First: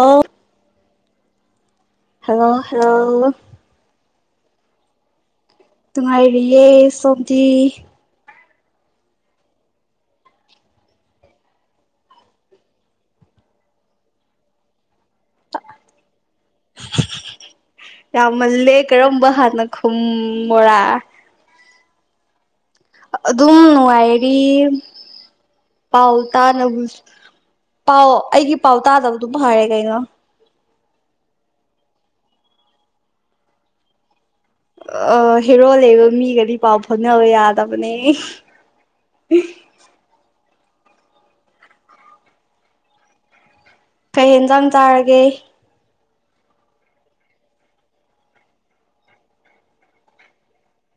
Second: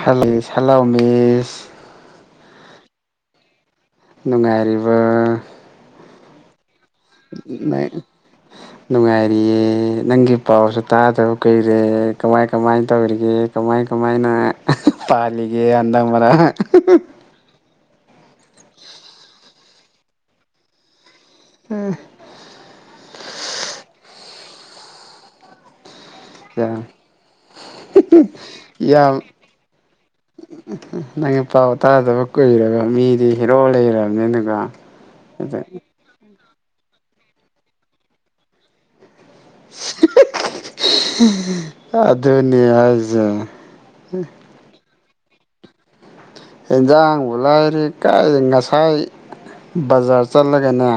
ꯍꯂꯦꯁ ꯍꯂꯧ ꯃꯤꯁ hello hello ꯅꯨꯡꯉꯥꯏꯔꯤꯕꯣ ꯇꯨꯡꯉꯥꯏꯔꯤꯌꯦꯁ [inaudible] ꯅꯨꯡꯉꯥꯏꯔꯤꯌꯦ ꯅꯪꯒꯤ ꯄꯥꯎꯁꯨ ꯇꯥꯗꯕ ꯀꯨꯏꯔꯦ ꯀꯃꯥꯏ ꯀꯃꯥꯏꯅ ꯇꯧꯔꯤꯒꯦ ꯀꯃꯥꯏ ꯀꯃꯥꯏꯅ ꯄꯥꯜꯂꯤꯒꯦ ꯑꯟꯗ ꯃꯔꯥꯛ ꯌꯥꯝꯃꯜꯂꯦ ꯀꯔꯝꯕ ꯍꯥꯟꯅ ꯈꯨꯝꯃꯣꯔꯥ ꯎꯝ ꯑ ꯑꯗꯨꯝ ꯅꯨꯡꯉꯥꯏꯔꯤꯝ ꯄꯥꯎ ꯌꯥꯝ ꯇꯥꯅꯕꯁꯨ ꯄꯥꯎ ꯑꯩꯒꯤ ꯄꯥꯎ ꯇꯥꯗꯕꯗꯨꯝ ꯐꯔꯦ ꯀꯩꯅꯣ ꯅꯪꯅ ꯄꯥꯎ ꯇꯥꯗꯕ ꯀꯨꯏꯔꯕ ꯃꯤꯗꯤ ꯍꯤꯔꯣ ꯂꯩꯔꯕꯅꯤ ꯑ ꯍꯦꯔꯣ ꯂꯩꯕ ꯃꯤꯒꯗꯤ ꯄꯧ ꯐꯧꯅꯕ ꯌꯥꯗꯕꯅꯤ [unintelligible] ꯑꯗꯨꯅꯤ ꯍꯥꯏꯖꯦ ꯀꯩ ꯍꯦꯟꯖꯥꯡ ꯆꯥꯔꯒꯦ [unintelligible] ꯍꯦꯟꯖꯥꯡꯕꯨ ꯂꯥꯏꯔꯤ ꯀꯥꯏ ꯉꯁꯥꯏ ꯕꯖꯥꯔ ꯆꯠꯂꯒꯅꯦ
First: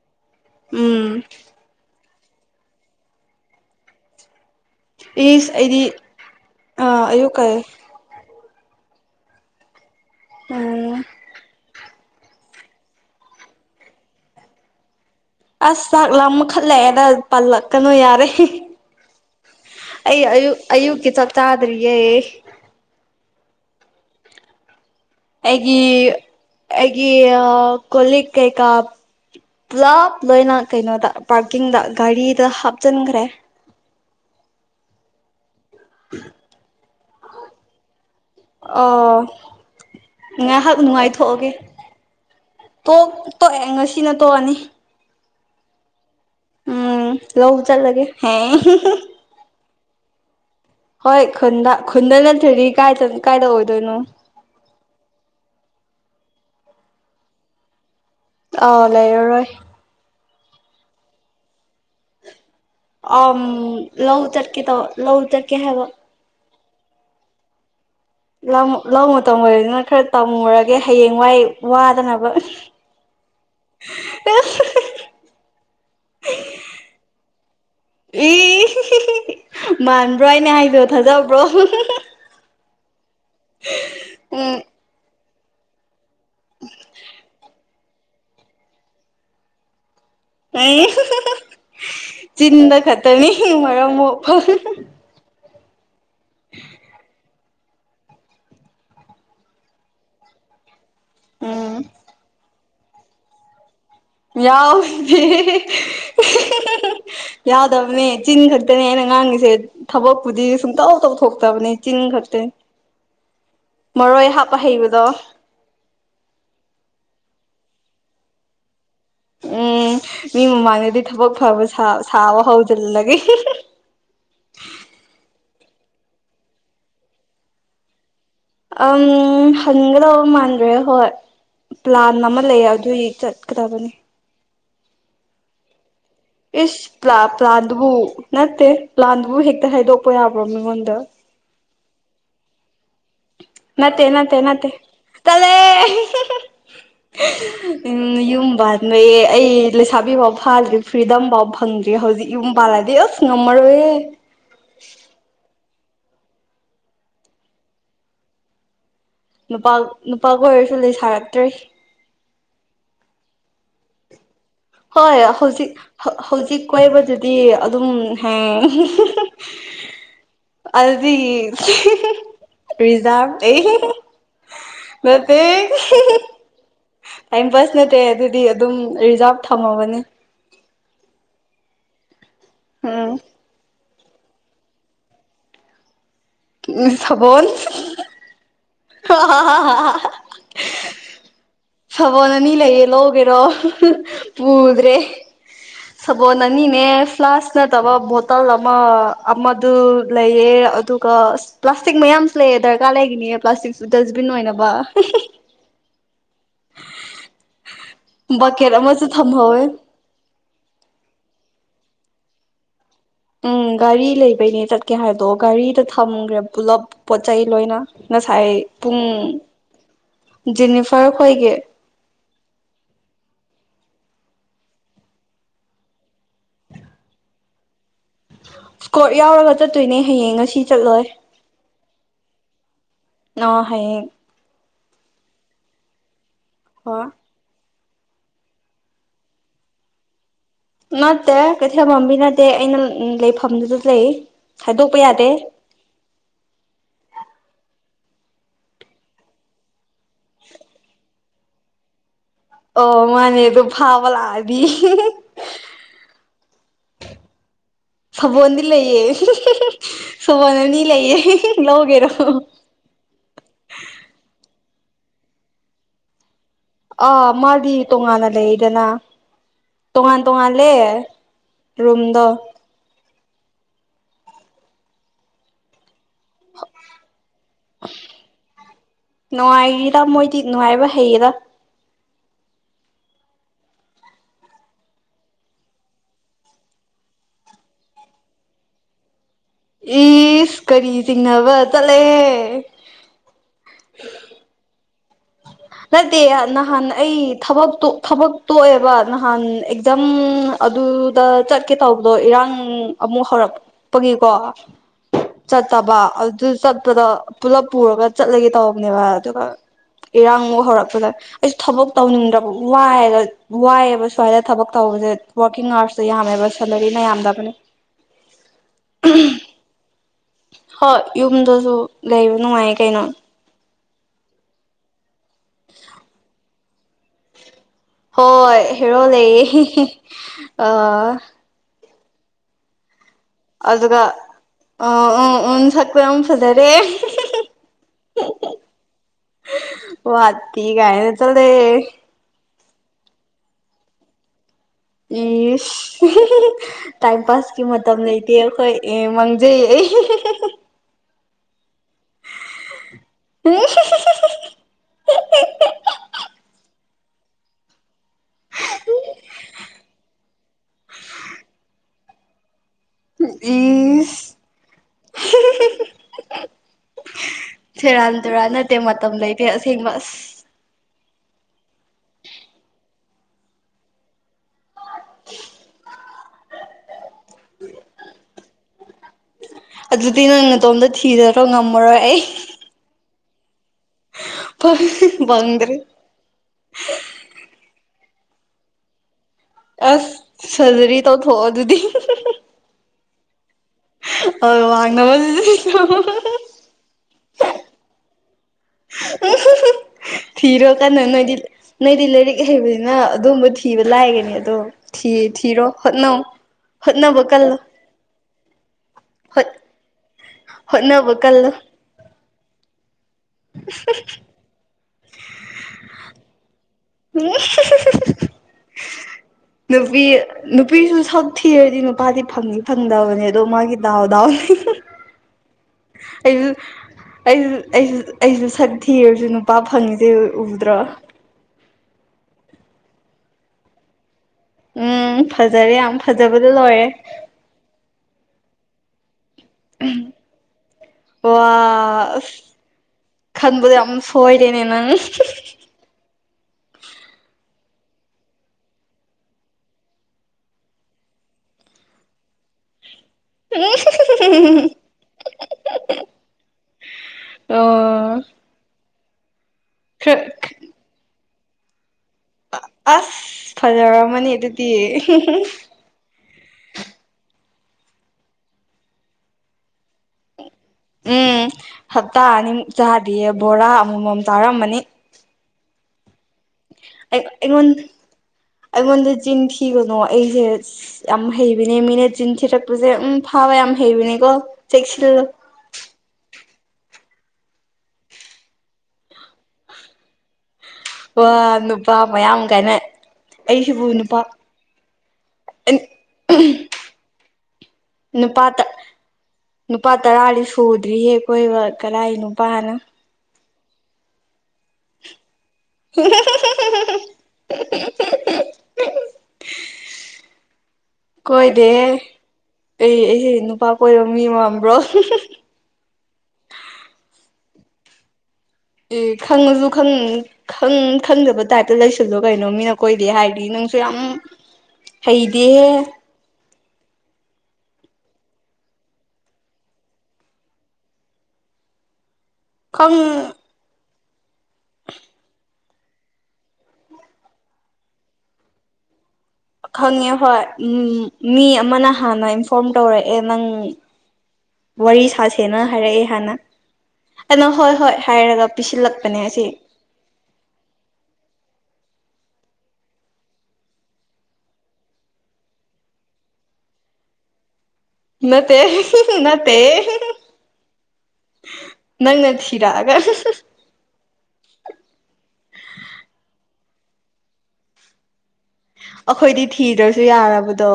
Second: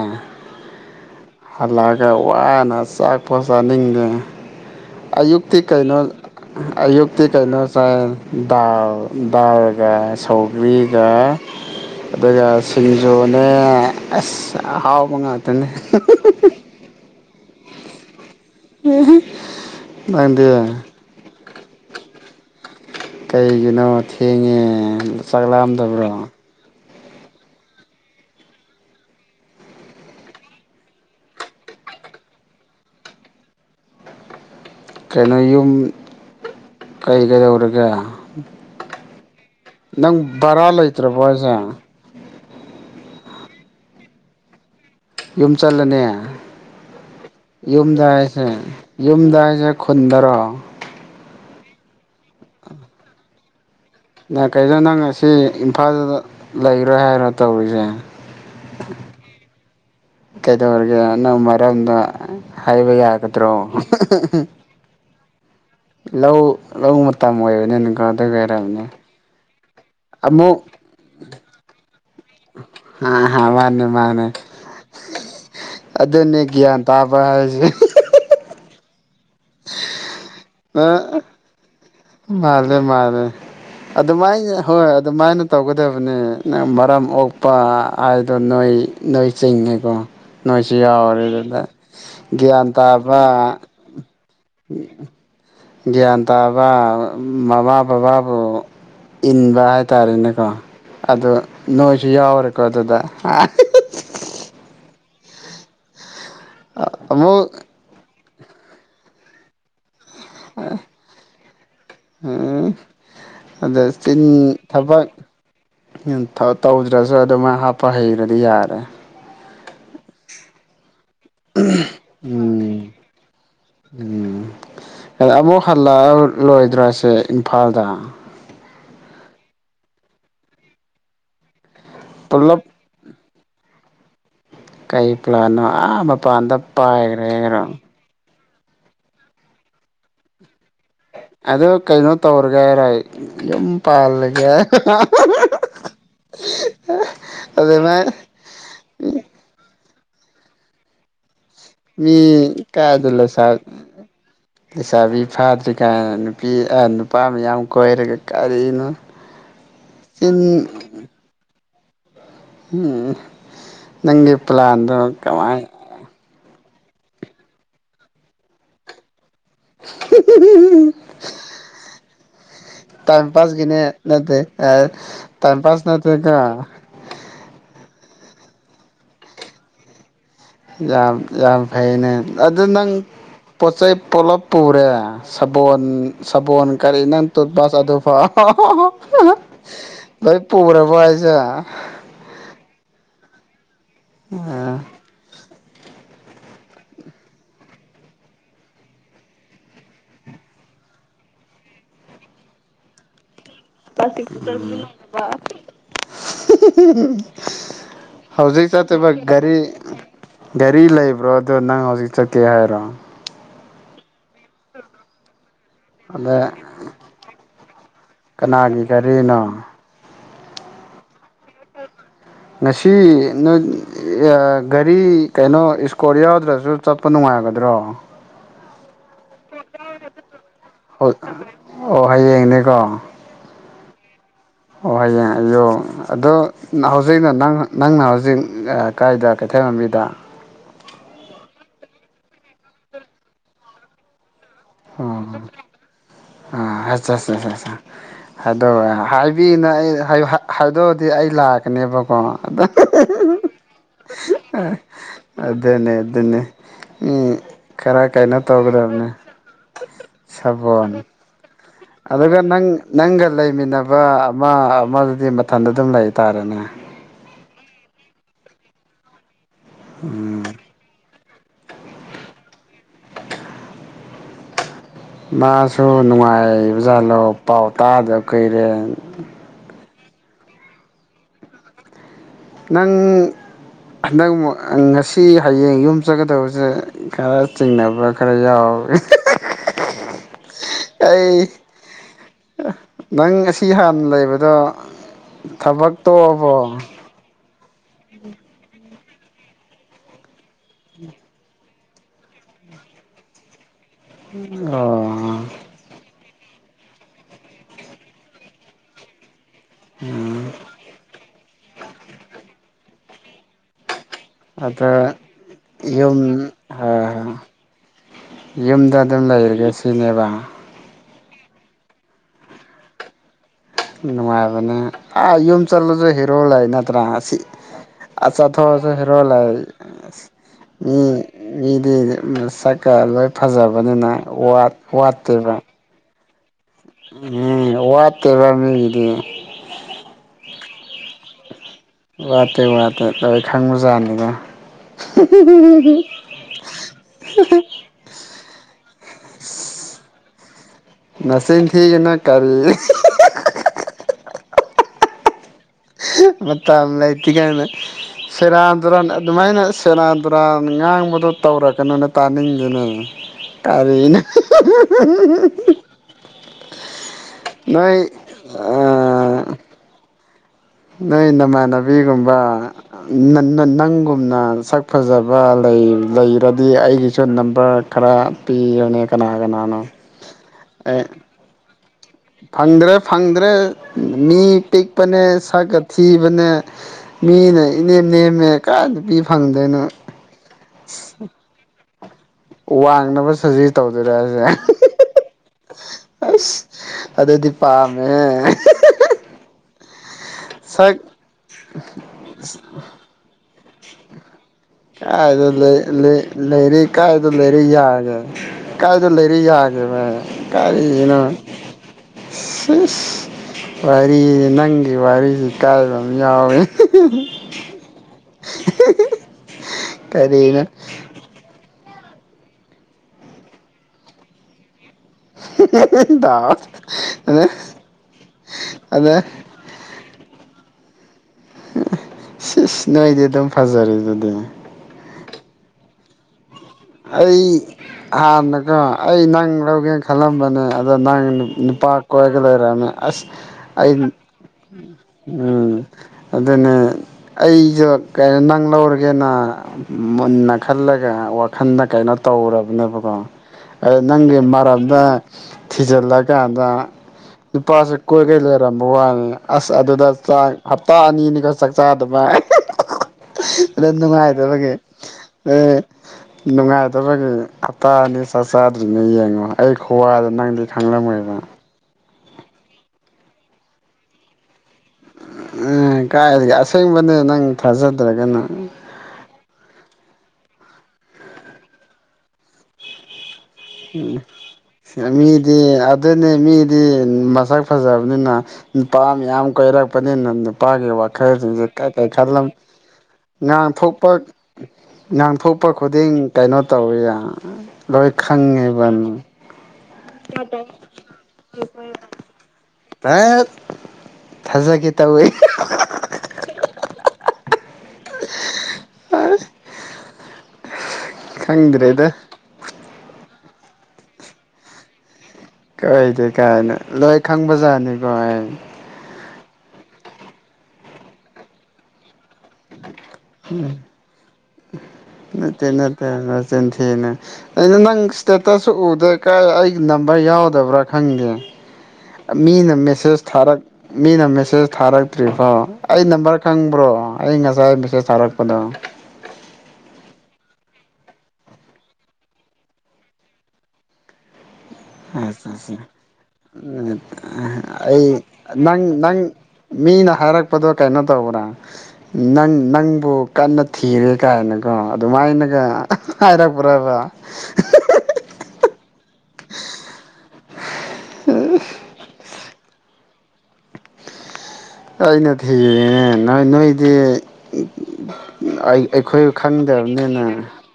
ꯎꯝ ꯍꯜꯂꯛꯑꯒ ꯋꯥꯅ ꯆꯥꯛꯄꯣ ꯆꯥꯅꯤꯡꯗꯦ ꯏꯁ ꯑꯌꯨꯛꯇꯤ ꯑꯩꯗꯤ ꯀꯩꯅꯣ ꯑꯥ ꯑꯌꯨꯛꯇꯤ ꯑꯌꯨꯛ ꯀꯩ ꯀꯩꯅꯣ ꯆꯥꯏꯌꯦ ꯗꯥꯜ ꯗꯥꯜ ꯒꯥꯏ ꯎꯝ ꯁꯥꯎꯒꯔꯤꯒ ꯑꯗꯨꯒ ꯁꯤꯡꯖꯨꯅꯦ ꯑꯁ ꯑꯍꯥꯎ ꯕ ꯉꯥꯛꯇꯅꯦ ꯂꯝ ꯃꯈꯥꯠꯂꯑꯦꯗ ꯄꯜꯂꯛꯀꯅꯨ ꯌꯥꯔꯦ ꯑꯩ ꯅꯪꯗꯤ ꯑꯌꯨꯛ ꯑꯌꯨꯛꯀꯤ ꯆꯥꯛ ꯆꯥ ꯐꯔꯤꯌꯦ ꯀꯩꯒꯤꯅꯣ ꯊꯦꯡꯉꯦ ꯆꯒꯂꯥꯑꯝꯗꯕ꯭ꯔꯣ ꯒꯤ ꯀꯣꯂꯤꯛ ꯀꯩꯀꯥ ꯄꯨꯂꯞ ꯂꯣꯏꯅ ꯀꯩꯅꯣꯗ ꯄꯥꯔꯀꯤꯡꯗ ꯒꯥꯔꯤꯗ ꯍꯥꯞꯆꯟꯈ꯭ꯔꯦ ꯀꯩꯅꯌꯨꯝ ꯀꯨ ꯀꯩ ꯀꯩꯗꯧꯔꯒꯦ ꯑ ꯅꯪ ꯚꯔꯥ ꯂꯩꯇ꯭ꯔꯕꯣ ꯍꯥꯏꯁꯦ ꯇꯣꯛ ꯇꯣꯛꯑꯦ ꯉꯁꯤꯅ ꯇꯣꯛꯑꯅꯤ ꯌꯨꯝ ꯆꯜꯂꯅꯦ ꯎꯝ ꯂꯧ ꯌꯨꯝꯗ ꯆꯠꯂꯒꯦ ꯍꯦ ꯍꯥꯏꯁꯦ ꯌꯨꯝꯗꯥꯏꯁ ꯈꯟꯗ꯭ꯔ ꯍꯣꯏꯟꯗꯥ ꯈꯨꯟꯗ ꯅꯠꯇꯔꯤ ꯀ ꯀꯥꯏꯗ ꯑꯣꯏꯗꯣꯏꯅꯣ ꯅ ꯀꯩꯩꯅꯣ ꯅꯪ ꯉꯁꯤ ꯏꯝꯐꯥꯜꯗ ꯂꯩꯔꯣꯏ ꯍꯥꯏꯔꯣ ꯇꯧꯔꯤꯁꯦ ꯑ ꯂꯩꯔꯔꯣꯏ ꯀꯩꯗꯧꯔꯒ ꯅꯪ ꯃꯥꯔ ꯀꯝꯅ ꯍꯥꯏꯕ ꯑꯝ ꯌꯥꯒꯗ꯭ꯔꯣ ꯂꯧ ꯆꯠꯀꯦ ꯇꯧ ꯂꯧ ꯆꯠꯀꯦ ꯍꯥꯏꯕ ꯂꯧ ꯂꯧ ꯃꯇꯝ ꯑꯣꯏꯕꯅꯤ ꯂ ꯂꯥꯎꯃ ꯇꯝꯕ ꯈꯔ ꯑꯃꯨꯛ ꯇꯝꯃꯨꯔꯒꯦ ꯍꯌꯦꯡꯋꯥꯏ ꯋꯥꯗꯅꯕ ꯑ ꯍꯥ ꯃꯥꯅꯦ ꯃꯥꯅꯦ ꯑꯗꯨꯗ ꯅ ꯀꯌꯥ ꯇꯥꯕ ꯎꯝ ꯃꯥ ꯕ꯭ꯔꯣ ꯑꯩꯅ ꯍꯥꯏꯗꯣ ꯊꯥꯖꯕ꯭ꯔꯣ ꯃꯥꯅꯦ ꯃꯥꯅꯦ ꯑꯗꯨꯃꯥꯏ ꯎꯝ ꯍꯣꯏ ꯑꯗꯨꯃꯥꯏꯅ ꯇꯧꯒꯗꯕ ꯑꯗꯨꯅꯤ ꯅꯪ ꯃꯔꯝ ꯑꯣꯛꯄ ꯑꯥꯏꯗ ꯅꯣꯏ ꯅꯣꯏ ꯆꯤꯡꯤꯡꯉꯅꯦꯀꯣ ꯑ ꯒ꯭ꯌꯥꯟ ꯆꯤꯟꯗ ꯈꯛꯇꯅꯤ ꯇꯥꯕ ꯃꯔꯝ ꯃꯐꯝ ꯒ꯭ꯌꯥꯟ ꯇꯥꯕ ꯃꯃꯥ ꯕꯕꯥꯕꯨ ꯏꯟꯕ ꯍꯥꯏꯇꯥꯔꯦꯅꯦꯀꯣ ꯑꯗꯣ ꯎꯝ ꯅꯣꯏꯁꯨ ꯌꯥꯎꯔ ꯀ ꯑꯗꯨꯗ ꯍ ꯑ ꯑꯃꯨꯛ ꯆꯤꯟ ꯈꯛꯇꯅꯦ ꯑꯩ ꯅ ꯉꯥꯡꯉꯤꯁꯦ ꯊꯕꯛꯄꯨꯗꯤ ꯁꯨꯡꯇꯧ ꯇꯧꯊꯣꯛꯇꯕꯅꯤ ꯆꯤꯟ ꯈꯛꯇꯅꯤ ꯎꯝ ꯑꯗ ꯃꯔꯣꯏ ꯆꯤꯟ ꯍꯥꯞꯄ ꯍꯩꯕꯗꯣ ꯊꯕꯛ ꯗ ꯃ ꯍꯥꯄ ꯍꯩꯔꯗꯤ ꯌꯥꯔꯦ ꯎꯝ ꯃꯤ ꯃꯃꯥꯡꯗꯗꯤ ꯊꯕꯛ ꯐꯕ ꯁꯥ ꯁꯕ ꯎꯝ ꯍꯧꯖꯤꯜꯂꯒꯦ ꯍꯜꯂꯛ ꯂꯔꯣꯏꯗ꯭ꯔꯁꯦ ꯏꯝꯐꯥꯜꯗ ꯑꯪ ꯍꯟꯒ ꯗꯧꯕ ꯃꯥꯟꯗ꯭ꯔꯦ ꯑꯈꯣꯏ ꯄ꯭ꯂꯥꯟ ꯑꯃ ꯄꯨꯂꯞ ꯂꯩ ꯑꯗꯨꯏ ꯆꯠꯀꯗꯕꯅꯤ ꯀꯥꯏ ꯄ꯭ꯂꯥꯟꯅꯣ ꯑ ꯃ ꯏꯁ ꯄꯂꯥꯄ꯭ꯔꯥꯟꯗꯕꯨ ꯅꯠꯇꯦ ꯄꯂꯥꯟꯗꯨꯕꯨ ꯍꯦꯛꯇ ꯍꯥꯏꯗꯣꯛꯄ ꯌꯥꯕ꯭ꯔꯣ ꯃꯤꯉꯣꯟꯗ ꯑꯗ ꯀꯩꯅꯣ ꯇꯧꯔꯒꯦ ꯍꯥꯏꯔ ꯌꯨꯝ ꯅꯠꯇꯦ ꯅꯠꯇꯦ ꯄꯥꯜꯂꯒꯦ ꯅꯠꯇꯦ ꯇꯜꯂꯦꯑꯦ ꯎꯝ ꯑꯗꯨꯃꯥꯏ ꯌꯨꯝ ꯕꯥꯟꯌꯦ ꯑꯩ ꯂꯩꯁ ꯊꯕꯤ ꯋꯥ ꯐ ꯐ꯭ꯔꯤꯗꯝ ꯕꯥꯎꯕ ꯃꯤ ꯀꯗꯂꯁ ꯁꯥ ꯑ ꯂꯩꯁꯕꯤ ꯐꯥꯗꯔꯤ ꯀꯥꯏꯅ ꯅꯨꯄꯤ ꯅꯨꯄꯥ ꯃꯌꯥꯝ ꯀꯣꯏꯔꯒ ꯀꯔꯤꯅꯣ ꯅꯨꯄꯥ ꯅꯨꯄꯥ ꯆꯤꯟ ꯀꯣꯏꯔꯁꯨ ꯂꯩꯁꯥꯔꯛꯇ꯭ꯔꯦ ꯎꯝ ꯅꯪ ꯍꯣꯏ ꯍꯧꯖꯤꯛ ꯍꯧꯖꯤꯛ ꯀꯣꯏꯕꯗꯨꯗꯤ ꯑꯗꯨꯝ ꯍꯦ [unintelligible] ꯇꯥꯏꯝ ꯄꯥꯁ ꯀꯅꯦ ꯅꯠꯇꯦ ꯑ ꯅꯠꯇꯦ ꯇꯥꯏꯝ ꯄꯥꯁ ꯅꯠꯇꯦ ꯀꯣ ꯇꯥꯏꯝ ꯄꯥꯁ ꯅꯠꯇꯦ ꯑꯗꯨꯗꯤ ꯑꯗꯨꯝ ꯔꯤꯖꯥꯔꯚ ꯊꯝꯃꯕꯅꯤ ꯑꯩꯅ ꯑꯗꯨꯗ ꯅꯪ ꯎꯝ ꯄꯣꯠ ꯆꯩ ꯄꯣꯂꯞ ꯄꯨꯔꯦ ꯁꯥꯕꯣꯟ ꯁꯥꯕꯣꯟ ꯀꯔꯤ ꯅꯪ ꯁꯕꯣꯜ ꯇꯨꯠ ꯋꯥꯁ ꯑꯗꯨ ꯐꯣ ꯂꯣꯏ ꯄꯨꯔꯕꯣ ꯍꯥꯏꯁꯦ ꯁꯕꯜ ꯑꯅꯤ ꯂꯩꯌꯦ ꯂꯧꯒꯦꯔꯣ ꯄꯨꯗ꯭ꯔꯦ ꯁꯕꯣ ꯑꯅꯤꯅꯦ ꯐ꯭ꯂꯥꯁ ꯅꯠꯇꯕ ꯕꯣꯇꯜ ꯑꯃ ꯑꯃꯗꯨ ꯂꯩꯔꯦ ꯑꯗꯨꯒ ꯑꯁ ꯄ꯭ꯂꯥꯁꯇꯤꯛ ꯃꯌꯥꯝꯁꯨ ꯂꯩꯌꯦ ꯗꯔꯀꯥꯔ ꯂꯩꯀꯅꯤꯌꯦ ꯄ꯭ꯂꯥꯁꯇꯤꯛꯁꯨ ꯗꯁꯕꯤꯟ ꯑꯣꯏꯅꯕ ꯍꯧꯖꯤꯛ ꯕꯛꯀꯦꯠ ꯑꯃꯁꯨ ꯆꯠꯇꯔꯤꯕ ꯒꯥꯔꯤ ꯊꯝꯍꯧꯋꯦ ꯒꯥꯔꯤ ꯂꯩꯕ꯭ꯔꯣ ꯗꯣ ꯅꯪ ꯍꯧꯖꯤꯛ ꯆꯠꯀꯦ ꯍꯥꯏꯔꯣ ꯎꯝ ꯒꯥꯔꯤ ꯂꯩꯕꯩꯅꯦ ꯆꯠꯀꯦ ꯍꯥꯏꯗꯣ ꯒꯥꯔꯤꯗ ꯊꯝꯈ꯭ꯔꯦ ꯑꯗ ꯄꯨꯂꯞ ꯄꯣꯠ ꯆꯩꯩ ꯂꯣꯏꯅ ꯉꯁꯥꯏ ꯀꯅꯥꯒꯤ ꯄꯨꯡ ꯒꯥꯔꯤꯅꯣ ꯖꯤꯅꯤꯐꯔ ꯈꯣꯏꯒꯤ ꯉꯁꯤ ꯅꯣꯏ ꯒꯥꯔꯤ ꯀꯩꯅꯣ ꯏꯁꯀꯣꯔ ꯌꯥꯎꯗ꯭ꯔꯁꯨ ꯆꯠꯄ ꯅꯨꯡꯉꯥꯏꯒꯗ꯭ꯔꯣ ꯏꯁꯀꯣꯔ ꯌꯥꯎꯔꯒ ꯆꯠꯇꯣꯏꯅꯦ ꯍꯌꯦꯡ ꯉꯁꯤ ꯆꯠꯂꯣꯏ ꯑꯣ ꯍꯌꯦꯡꯅꯦꯀꯣ ꯑ ꯍꯌꯦꯡ ꯑꯣ ꯍꯌꯦꯡ ꯑꯌꯣ ꯑꯗꯣ ꯍꯣꯏ ꯍꯧꯖꯤꯛ ꯑꯩꯅ ꯅꯪ ꯅꯪꯅ ꯍꯧꯖꯤꯛ ꯀꯥꯏꯗ ꯀꯩꯊꯦꯜ ꯃꯕꯤꯗ ꯅꯠꯇꯦ ꯀꯩꯊꯦꯜ ꯃꯝꯕꯤ ꯅꯠꯇꯦ ꯑꯩꯅ ꯂꯩꯐꯝꯗꯨꯗ ꯂꯩ ꯍꯥꯏꯗꯣꯛꯄ ꯌꯥꯗꯦ ꯑꯣ ꯑꯗ ꯍꯥꯏꯕꯤꯅ ꯑꯩ ꯍꯥꯏ ꯍꯥꯏꯗꯔꯗꯤ ꯑꯩ ꯂꯥꯛ ꯀꯅꯤꯕ ꯀꯣ ꯑꯣ ꯃꯥꯅꯦ ꯑꯗꯨ ꯐꯥꯕ ꯂꯥꯛꯑꯗꯤ ꯑꯗꯨꯅꯦ ꯑꯗꯨꯅꯦ ꯈꯔ ꯀꯩꯅꯣ ꯇꯧꯒꯗꯕꯅꯦ ꯁꯕꯥꯅꯤ ꯁꯥꯕꯣꯟ ꯂꯩꯥꯏꯌꯦ ꯑꯗꯨꯒ ꯅꯪ ꯅꯪꯒ ꯂꯩꯃꯤꯟꯅꯕ ꯑꯃ ꯃꯗꯨꯗꯤ ꯃꯊꯟꯗ ꯑꯗꯨꯝ ꯂꯩꯇꯥꯥꯔꯦꯅꯦ ꯑ ꯃꯥꯗꯤ ꯇꯣꯉꯅ ꯂꯩꯦ ꯏꯗꯅ ꯇꯣꯉꯥꯟ ꯇꯣꯉꯥꯟꯂꯦ ꯔꯣꯝꯗ ꯁꯣ ꯅꯨꯡꯉꯥꯏꯕ ꯖꯥꯠꯂꯣ ꯄꯥꯎ ꯇꯥꯗꯕ ꯀꯩꯔꯦꯟ ꯇ ꯃꯣꯏꯗꯤ ꯅꯨꯡꯉꯥꯏꯕ ꯍꯩꯌꯦꯗ ꯅꯪ ꯍꯟꯗꯪ ꯉꯁꯤ ꯍꯌꯦꯡ ꯌꯨꯝ ꯆꯠꯀꯗꯕꯁꯦ ꯈꯔ ꯆꯤꯡꯅꯕ ꯈꯔ ꯌꯥꯎꯋꯤ ꯏꯁ ꯀꯔꯤ ꯆꯤꯡꯅꯕ ꯆꯠꯂꯦ ꯅꯪ ꯑꯁꯤ ꯍꯥꯟꯅ ꯂꯩꯕꯗꯣ ꯊꯕꯛ ꯅꯠꯇꯦ ꯇꯣꯛꯑꯕꯣ ꯅꯍꯥꯟ ꯑꯩ ꯏ ꯊꯕ ꯊꯕꯛ ꯇꯣꯛꯑꯦꯕ ꯅꯍꯥꯟ ꯑꯦꯛꯖꯝ ꯑꯗꯨꯗ ꯆꯠꯀꯦ ꯇꯧꯕꯗꯣ ꯏꯔꯥꯡ ꯑꯃꯨꯛ ꯍꯧꯔꯛꯄ ꯄꯒꯤꯀꯣ ꯑꯣ ꯆꯠꯇꯕ ꯑꯗꯨ ꯑꯗꯨ ꯆꯠꯄꯗ ꯄꯨꯂꯞ ꯄꯨꯔꯒ ꯆꯠꯂꯒꯦ ꯇꯧꯕꯧꯕꯅꯦꯕ ꯑꯗꯨꯒ ꯏꯔꯥꯡ ꯍꯧꯔꯛꯄꯗ ꯑꯩꯁꯨ ꯊꯕꯛ ꯇꯧꯅꯤꯡꯗ꯭ꯔꯕ ꯋꯥꯏꯒ ꯋꯥꯏꯕ ꯑꯗ ꯌꯨꯝ ꯌꯥꯝꯃꯦꯕ ꯑ ꯁꯦꯂꯔꯤꯅ ꯌꯥꯝꯗꯕꯅꯦ ꯌꯨꯝꯗ ꯗꯨꯝ ꯂꯩꯔꯒꯦ ꯁꯤꯅꯦꯕ ꯍꯣꯏ ꯌꯨꯝꯗꯁꯨ ꯂꯩꯕ ꯅꯨꯡꯉꯥꯏꯌꯦ ꯀꯩꯅꯣ ꯅꯨꯡꯉꯥꯏꯕꯅꯦ ꯑꯥ ꯌꯨꯝ ꯆꯠꯂꯁꯨ ꯍꯤꯔꯣ ꯂꯩ ꯅꯠꯇ꯭ꯔꯥ ꯑꯁꯤ ꯍꯣꯏ ꯍꯦꯔꯣ ꯂꯩ ꯌꯦ ꯑ [unintelligible] ꯅꯁꯛꯀ ꯂꯣꯏ ꯐꯖꯕꯅꯤꯅ ꯑꯗꯨꯒ ꯋꯥꯠꯇꯦꯕ ꯐꯖꯩ ꯎꯝ ꯋꯥꯠ ꯇꯦꯕ ꯃꯤꯒꯤꯗꯤ [unintelligible] [unintelligible] ꯇꯂꯣꯏ ꯈꯪꯕꯖꯥꯠꯅꯤꯅ ꯏꯁ ꯇꯥꯏꯝ ꯄꯥꯁꯀꯤ ꯃꯇꯝ ꯂꯩ ꯇꯦ ꯑꯩꯈꯣꯏ ꯑꯦ ꯃꯥꯡꯖꯩ ꯑꯩ ꯅꯆꯤꯟ ꯊꯤꯒꯅ ꯀꫪꯤ ꯃꯇꯝ ꯂꯩꯇꯦ ꯀꯥꯏꯅ ꯁꯦꯔꯥꯟ ꯇꯨꯔꯥꯟ ꯑꯗꯨꯃꯥꯏꯅ ꯁꯦꯔꯥꯟ ꯇꯨꯔꯥꯟ ꯉꯥꯡꯕꯗꯣ ꯇꯧꯔꯛꯀꯅꯣꯅꯦ ꯇꯥꯅꯤꯡꯗꯦꯅꯦ ꯀꯔꯤꯅ ꯏꯁ ꯁꯦꯔꯥꯟ ꯇꯨꯔꯥꯟ ꯅꯠꯇꯦ ꯃꯇꯝ ꯂꯩꯇꯦ ꯑꯁꯦꯡꯕ ꯑꯁ ꯅꯣꯏ ꯅꯃꯥꯟꯅ ꯕꯤ ꯒꯨꯝꯕ ꯅ ꯅ ꯅꯪꯒꯨꯝꯅ ꯁꯛ ꯐꯖꯕ ꯂꯩ ꯂꯩ ꯔꯗꯤ ꯑꯩꯒꯤ ꯁꯨ ꯅꯝꯕꯔ ꯈꯔ ꯄꯤꯑꯣꯅꯦ ꯀꯅꯥ ꯀꯅꯥꯅꯣ ꯑꯩ ꯃꯣꯔ ꯑꯩ ꯐꯪꯗ꯭ꯔꯦ ꯃꯤ ꯄꯤꯛꯄꯅꯦ ꯐꯪꯗ꯭ꯔꯦ ꯁꯛꯀ ꯊꯤꯕꯅꯦ ꯃꯤꯅ ꯅꯦꯝ ꯃꯦꯝꯃꯦ ꯀꯥꯏꯗ ꯕꯤ ꯑꯁ ꯁꯔꯖꯔꯤ ꯇꯧꯊꯣꯛꯑꯣ ꯑꯗꯨꯗꯤ ꯋꯥꯡꯅꯕ [unintelligible] ꯇꯧꯖꯔꯁꯦ ꯑ ꯋꯥꯡꯅꯕ ꯑꯁ ꯑꯗꯨꯗꯤ ꯄꯥꯝꯃꯦꯍ [unintelligible] [unintelligible] ꯊꯤꯔꯣ ꯀꯟꯅ ꯅꯣꯏꯗꯤ ꯅꯣꯏꯗꯤ ꯂꯥꯏꯔꯤꯛ ꯍꯩꯕ ꯅꯤꯅ ꯑꯗꯨꯒꯨꯝꯕꯊꯤ ꯊꯤꯕ ꯂꯥꯏꯒꯅꯤ ꯑ ꯀꯥꯏꯗ ꯂꯩ ꯂꯩ ꯂꯩꯔꯤ ꯍꯣꯠꯅꯕ ꯀꯥꯏꯗ ꯀꯜꯂꯣ ꯂꯩꯔꯤ ꯌꯥꯒꯦ ꯀꯥꯏꯗ ꯂꯩꯔꯤ ꯍꯣꯠ ꯌꯥꯒꯦꯕ ꯍꯣꯠꯅꯕ ꯀꯔꯤꯅꯣ ꯀꯜꯂꯣ [unintelligible] ꯋꯥꯔꯤꯖꯦ ꯅꯪꯒꯤ ꯋꯥꯔꯤꯁꯤ ꯏꯀꯥꯏꯕ ꯑꯃ ꯌꯥꯎꯋꯦ [unintelligible] ꯅꯨꯄꯤ ꯀꯔꯤꯅꯣ ꯅꯨꯄꯤꯁꯨ ꯁꯛ ꯊꯤꯔꯗꯤ ꯄꯥꯗꯤ ꯐꯪꯗꯤ ꯐꯪꯗꯕꯅꯦ ꯑꯗꯣ ꯃꯥꯒꯤ ꯗꯥꯎ ꯗꯥꯎꯅꯤ ꯑꯩꯁꯨ ꯗꯥꯎ ꯑꯗ ꯑꯩꯁꯨ ꯑꯩꯁꯨ ꯑꯩꯁꯨ ꯁꯛ ꯑꯗ ꯊꯤꯔꯁꯨ ꯅꯨꯄꯥ ꯐꯪꯉꯤꯁꯦ ꯎꯗ꯭ꯔꯣ ꯁꯤꯁ ꯅꯣꯏꯗꯤ ꯑꯗꯨꯝ ꯐꯖꯔꯤ ꯗꯨꯗꯤ ꯎꯝ ꯐꯖꯔꯦ ꯌꯥꯝ ꯐꯖꯕ ꯂꯣꯏꯔꯦ ꯑꯩ ꯍꯥꯟꯅꯀꯣ ꯑꯩ ꯅꯪ ꯂꯧꯒꯦꯅ ꯈꯜꯂꯝꯕꯅꯦ ꯑꯗꯣ ꯅꯪ ꯋꯥ ꯅꯨꯄꯥ ꯑꯁ ꯀꯣꯏꯔꯒ ꯂꯩꯔꯝꯃꯦ ꯑꯁ ꯈꯟꯕꯗꯣ ꯑꯩ ꯌꯥꯝ ꯁꯣꯏꯔꯦꯅꯦ ꯅꯪ ꯎꯝ ꯑꯗꯨꯅꯦ ꯑꯩꯁꯨ ꯀꯩꯅꯣ ꯅꯪ ꯂꯧꯔꯒꯦꯅ ꯃꯨꯟꯅ ꯈꯜꯂꯒ ꯈꯟꯅ ꯀꯥꯏꯅꯣ ꯇꯧꯔꯕꯅꯦꯕ ꯑ ꯅꯪꯒꯤ ꯃꯔꯝꯗ ꯊꯤꯖꯤꯜꯂꯀꯥꯟꯗ ꯅꯨꯄꯥꯁꯨ ꯑꯣ ꯀꯣꯏꯈꯤ ꯂꯩꯔꯝ [unintelligible] ꯑꯁ ꯑꯗꯨꯗ ꯈꯔ [unintelligible] ꯍꯞꯇꯥ ꯑꯅꯤꯅꯤꯒ ꯆꯥꯛꯆꯥ ꯑꯗꯨꯃꯥꯏ ꯑꯁ ꯑꯗꯨ ꯐꯖꯔꯝꯃꯅꯤ ꯅꯨꯡꯉꯥꯏꯗ ꯑꯗꯨꯗꯤ [unintelligible] ꯑꯦ ꯅꯨꯡꯉꯥꯏꯗꯕꯒꯤ ꯍꯞꯇꯥ ꯑꯅꯤ ꯆꯥꯛ ꯆꯥꯗ꯭ꯔꯤꯅꯦ ꯌꯦꯡꯉꯣ ꯑꯩ ꯈꯨꯋꯥꯗꯣ ꯅꯪꯗꯤ ꯈꯥꯡꯂꯝꯃꯣꯏ ꯅꯪ ꯇꯥ ꯑꯅꯤꯃꯨꯛ ꯆꯥꯗꯤꯌꯦ ꯕꯣꯔꯥ ꯑꯃꯃꯝ ꯆꯥꯔꯝꯃꯅꯤ [unintelligible] ꯑ ꯀꯥꯏꯗꯒꯤ ꯑꯁꯦꯡꯕꯅꯦ ꯑꯩ ꯅꯪ ꯑꯩꯉꯣꯟ ꯊꯥꯖꯗ꯭ꯔꯒ ꯅꯪ ꯑꯩꯉꯣꯟꯗ ꯆꯤꯟ ꯊꯤꯒꯅꯣ ꯑꯩꯁꯦ ꯌꯥꯝ ꯍꯩꯕꯅꯦ ꯃꯤꯅ ꯆꯤꯟ ꯊꯤꯔꯛꯄꯁꯦ ꯎꯝ ꯐꯥꯕ ꯌꯥꯝ ꯎꯝ ꯍꯩꯕꯅꯦꯀꯣ ꯆꯦꯛꯁꯤꯜꯂꯨ ꯃꯤꯗꯤ ꯑꯗꯨꯅꯦ ꯃꯤ ꯗꯤ ꯃꯁꯛ ꯐꯖꯕꯅꯤꯅ ꯅꯨꯄꯥ ꯃꯌꯥꯝ ꯀꯣꯏꯔꯛꯄꯅꯤꯅ ꯅꯨꯄꯥꯒꯤ ꯋꯥ ꯋꯥꯈꯜꯁꯤꯡꯁꯦ ꯀꯥꯏ ꯅꯨꯄꯥ ꯀꯥꯏ ꯈꯜꯂꯝ ꯃꯌꯥꯝ ꯀꯥꯏꯅ ꯉꯥꯡ ꯑꯩꯁꯤꯕꯨ ꯊꯣꯛꯄ ꯅꯨꯄꯥ ꯉꯥꯡ ꯊꯣꯛꯄ ꯈꯨꯗꯤꯡ ꯀꯩꯅꯣ ꯇꯧꯋꯤ ꯑꯥ ꯂꯣꯏ ꯅꯨꯄꯥ [unintelligible] ꯅꯨꯄꯥ ꯇꯔꯥꯗꯤ ꯁꯨꯗ꯭ꯔꯤꯍꯦ ꯀꯣꯏꯕ ꯀꯔꯥꯏ ꯅꯨꯄꯥꯅꯣ ꯊꯖꯒꯦ ꯇꯧꯋꯦ ꯀꯣꯏꯗ ꯈꯪꯗ꯭ꯔꯦꯗ ꯑꯩ ꯄꯥꯛ ꯀꯣꯏꯕ ꯃꯤ ꯃꯥꯟꯕ꯭ꯔꯣ ꯀꯩꯗ ꯀꯥꯏꯅ ꯂꯣꯏ ꯈꯪꯕꯖꯥꯠꯅꯤꯀꯣ ꯑꯩ ꯑꯦ ꯈꯪꯉꯁꯨ ꯈꯪꯗꯕ ꯇꯥꯏꯞꯇ ꯂꯩꯁꯜꯂꯣ ꯀꯩꯅꯣ ꯃꯤꯅ ꯀꯣꯏꯗꯦ ꯍꯥꯏꯗꯤ ꯅꯪꯁꯨ ꯌꯥꯝ ꯍꯩꯗꯦ ꯆꯤꯟꯊꯤꯅꯦ ꯑꯩꯅ ꯅꯪ ꯏꯁꯇꯦꯇꯁꯁꯨ ꯎꯗ꯭ꯔꯦ ꯀꯥꯏ ꯑꯩꯒꯤ ꯅꯝꯕꯔ ꯌꯥꯎꯗꯕ꯭ꯔꯥ ꯈꯪꯗꯦ ꯃꯤꯅ ꯈꯪ ꯃꯦꯁꯦꯁ ꯊꯥꯔꯛ ꯃꯤꯅ ꯃꯦꯁꯦꯖ ꯊꯥꯔꯛꯇ꯭ꯔꯤꯐꯣ ꯑꯩ ꯅꯝꯕꯔ ꯈꯪꯕ꯭ꯔꯣ ꯑꯩ ꯉꯁꯥꯏ ꯃꯦꯁꯦꯖ ꯊꯥꯔꯛꯄꯗꯣ ꯈꯪꯉꯦ ꯍꯣꯏ ꯎꯝ ꯃꯤ ꯑꯃꯅ ꯍꯥꯟꯅ ꯏꯟꯐꯣꯔꯝ ꯇꯧꯔꯛꯑꯦ ꯅꯪ ꯋꯥꯔꯤ ꯑ ꯑ ꯁꯥꯁꯦꯅ ꯍꯥꯏꯔꯛꯑꯦ ꯍꯥꯟꯅ ꯑꯩꯅ ꯍꯣꯏ ꯍꯣꯏ ꯑꯩ ꯍꯥꯏꯔꯒ ꯅꯪ ꯅꯪ ꯄꯤꯁꯤꯜꯂꯛꯄꯅꯦ ꯑꯁꯤ ꯃꯤꯅ ꯍꯥꯏꯔꯛꯄꯗꯣ ꯀꯩꯅꯣ ꯇꯧꯕ꯭ꯔꯥ ꯅꯪ ꯅꯪꯕꯨ ꯀꯟꯅ ꯊꯤꯔꯦ ꯀꯥꯏꯅꯀꯣ ꯑꯗꯨꯃꯥꯏꯅꯒ ꯍꯥꯏꯔꯛꯄ꯭ꯔꯕ ꯅꯠꯇꯦ ꯅꯠꯇꯦ ꯅꯪꯅ ꯊꯤꯔꯛꯑꯒ ꯑꯩ ꯅ ꯍ ꯏ ꯀ ꯑꯩꯈꯣꯏ ꯑꯩꯈꯣꯏꯗꯤ ꯊꯤꯗ꯭ꯔꯁꯨ ꯈꯪꯗꯕꯅꯤꯅ ꯌꯥꯔꯕꯗꯣ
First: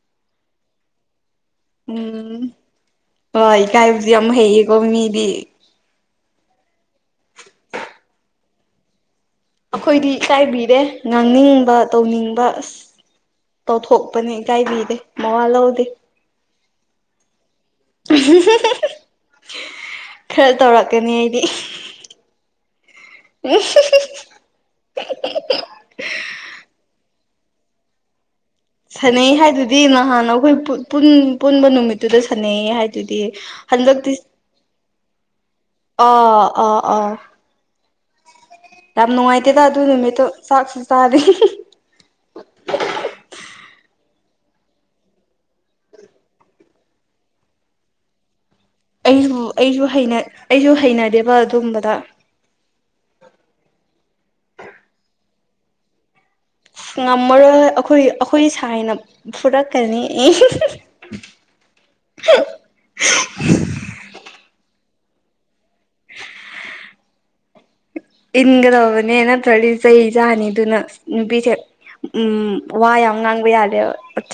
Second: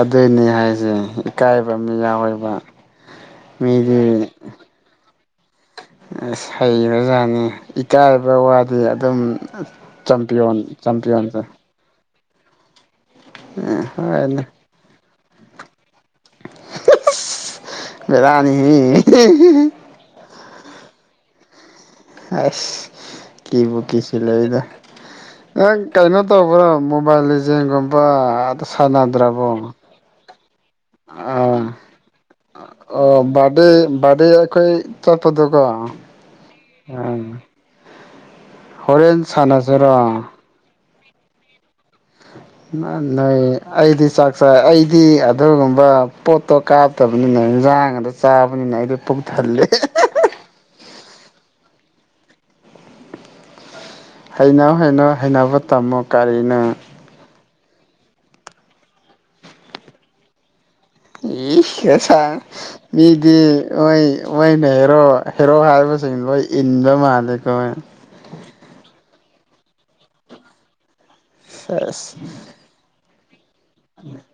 ꯑꯗꯨꯅꯦ ꯍꯥꯏꯁꯦ ꯏꯀꯥꯏꯕ ꯑꯃ ꯎꯝ ꯌꯥꯎꯋꯦꯕ ꯍꯣꯏ ꯏ ꯀꯥꯏ ꯍꯧꯖꯤ ꯑꯃ ꯍꯩꯌꯦꯀꯣ ꯃꯤꯗꯤ ꯁꯥꯏ ꯖꯥꯅꯤ ꯏꯀꯥꯏꯕ ꯋꯥꯗ ꯑꯗꯤ ꯑꯗꯨꯝ ꯑꯩꯈꯣꯏꯗꯤ ꯆꯝꯄꯤꯌꯣꯟ ꯏꯥꯏꯕꯤꯔꯦ ꯆꯝꯄꯤꯌꯣꯟꯁꯦ ꯉꯥꯡꯅꯤꯡꯕ ꯇꯧꯅꯤꯡꯕ ꯁ ꯇꯧꯊꯣꯛꯄꯅꯦ ꯍꯣꯏꯅꯦ ꯀꯥꯏꯕꯤꯗꯦ ꯃꯋꯥ ꯂꯧꯗꯦ ꯕꯦꯔꯥꯅꯤꯍꯦ ꯈꯔ ꯇꯧꯔꯛꯀꯅꯤ ꯑꯩꯗꯤ ꯑꯁ ꯀꯤꯕꯨꯀꯤꯁꯤꯂꯗ ꯅꯪ ꯀꯩꯅꯣ ꯇꯧꯕ꯭ꯔꯣ ꯃꯣꯕꯥꯏꯜ ꯌꯦꯡꯒꯨꯝꯕ ꯁꯥꯟꯅꯩ ꯍꯥꯏꯗꯨꯗꯤ ꯅꯍꯥꯟ ꯑꯩꯈꯣꯏ ꯄꯨꯟꯕ ꯑꯥ ꯅꯨꯃꯤꯠꯇꯨꯗ ꯁꯥꯟꯅꯩꯌꯦ ꯍꯥꯏꯗꯨꯗꯤ ꯑꯣ ꯕꯥꯔꯗꯦ ꯍꯟꯗꯛꯇꯤ ꯕꯥꯔꯗꯦ ꯑꯩꯈꯣꯏ ꯆꯠꯄꯗꯣꯀꯣ ꯑꯥ ꯑꯥ ꯑꯥ ꯎꯝ ꯌꯥꯝ ꯍꯣꯔꯦꯟ ꯅꯨꯡꯉꯥꯏꯇꯦꯗ ꯑꯗꯨ ꯁꯥꯟꯅꯁꯤꯔꯣ ꯅꯨꯃꯤꯠꯇꯣ ꯆꯥꯛꯁꯨ ꯇꯔꯦ ꯅꯣꯏ ꯑꯩꯗꯤ ꯆꯥꯛ ꯆꯥꯏ ꯑꯩꯗꯤ ꯑꯗꯨꯒꯨꯝꯕ ꯄꯣꯠꯇꯣ ꯀꯥꯞꯇꯕꯅꯤꯅ ꯏꯟꯖꯥꯡꯒꯗ ꯆꯥꯕ ꯑꯩꯁꯨ ꯑꯩꯁꯨ ꯍꯩꯅ ꯑꯩꯁꯨ ꯍꯩꯅꯗꯦ ꯑꯗꯨꯕꯗ ꯍꯩꯅ ꯍꯩꯅꯧ ꯍꯩꯅꯅꯕ ꯇꯥꯝꯃꯣ ꯀꯔꯤꯅ ꯉꯝꯃꯔꯣꯏ ꯑꯩꯈꯣꯏ ꯑꯩꯈꯣꯏ ꯁꯥꯏꯅ ꯐꯨꯔꯛꯀꯅꯤ ꯏ ꯀꯁ ꯃꯤꯗꯤ ꯑꯣꯏ ꯑꯣꯏꯅꯦ ꯍꯦꯔꯣ ꯍꯦꯔꯣ ꯍꯥꯏꯔꯤꯕꯁꯤꯡ ꯂꯣ ꯏꯟꯕ ꯃꯥꯜꯂꯦ ꯀꯧꯋꯦ ꯏꯟꯗꯧꯅꯦꯦꯅ ꯆꯊꯂꯤ ꯆꯩꯖꯥꯅꯤꯗꯨꯅ ꯅꯨꯄꯤꯗ ꯁꯦꯁ ꯎꯝ ꯋꯥ ꯑꯉꯥꯡꯕꯤ ꯌꯥꯦ ꯤ ꯠ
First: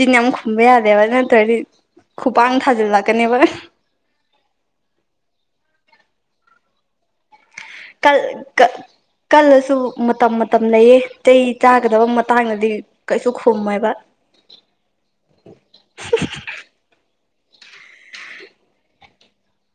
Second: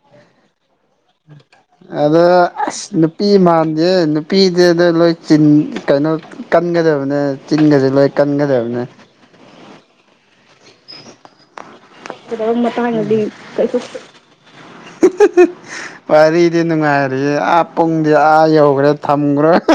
ꯑꯗ ꯑꯁ ꯅꯨꯄꯤ ꯊꯥꯖꯤꯜꯂꯛꯀꯅꯦꯕ ꯃꯥꯟꯗꯦ ꯅꯨꯄꯤꯗꯤ ꯑ ꯂꯣꯏ ꯆꯤꯟ ꯀꯩꯅꯣ ꯀꯟꯒꯗꯕꯅꯦ ꯆꯤꯟꯒꯁꯦ ꯂꯣꯏ ꯀꯜ ꯀ ꯀꯟꯒꯗꯕꯅꯦ ꯀꯂꯁꯨ ꯃ ꯇꯝꯅꯩꯌꯦ ꯇꯇꯩ ꯃꯇꯗꯤ ꯈꯨꯝꯃꯣꯏꯕ ꯋꯥꯔꯤꯗꯤ ꯅꯨꯡꯉꯥꯏꯔꯤꯌꯦ ꯥ ꯄꯨꯡꯗꯤ ꯑꯥ ꯌꯧꯈ꯭ꯔꯦ ꯊꯝꯈ꯭ꯔꯦ [inaudible] [inaudible]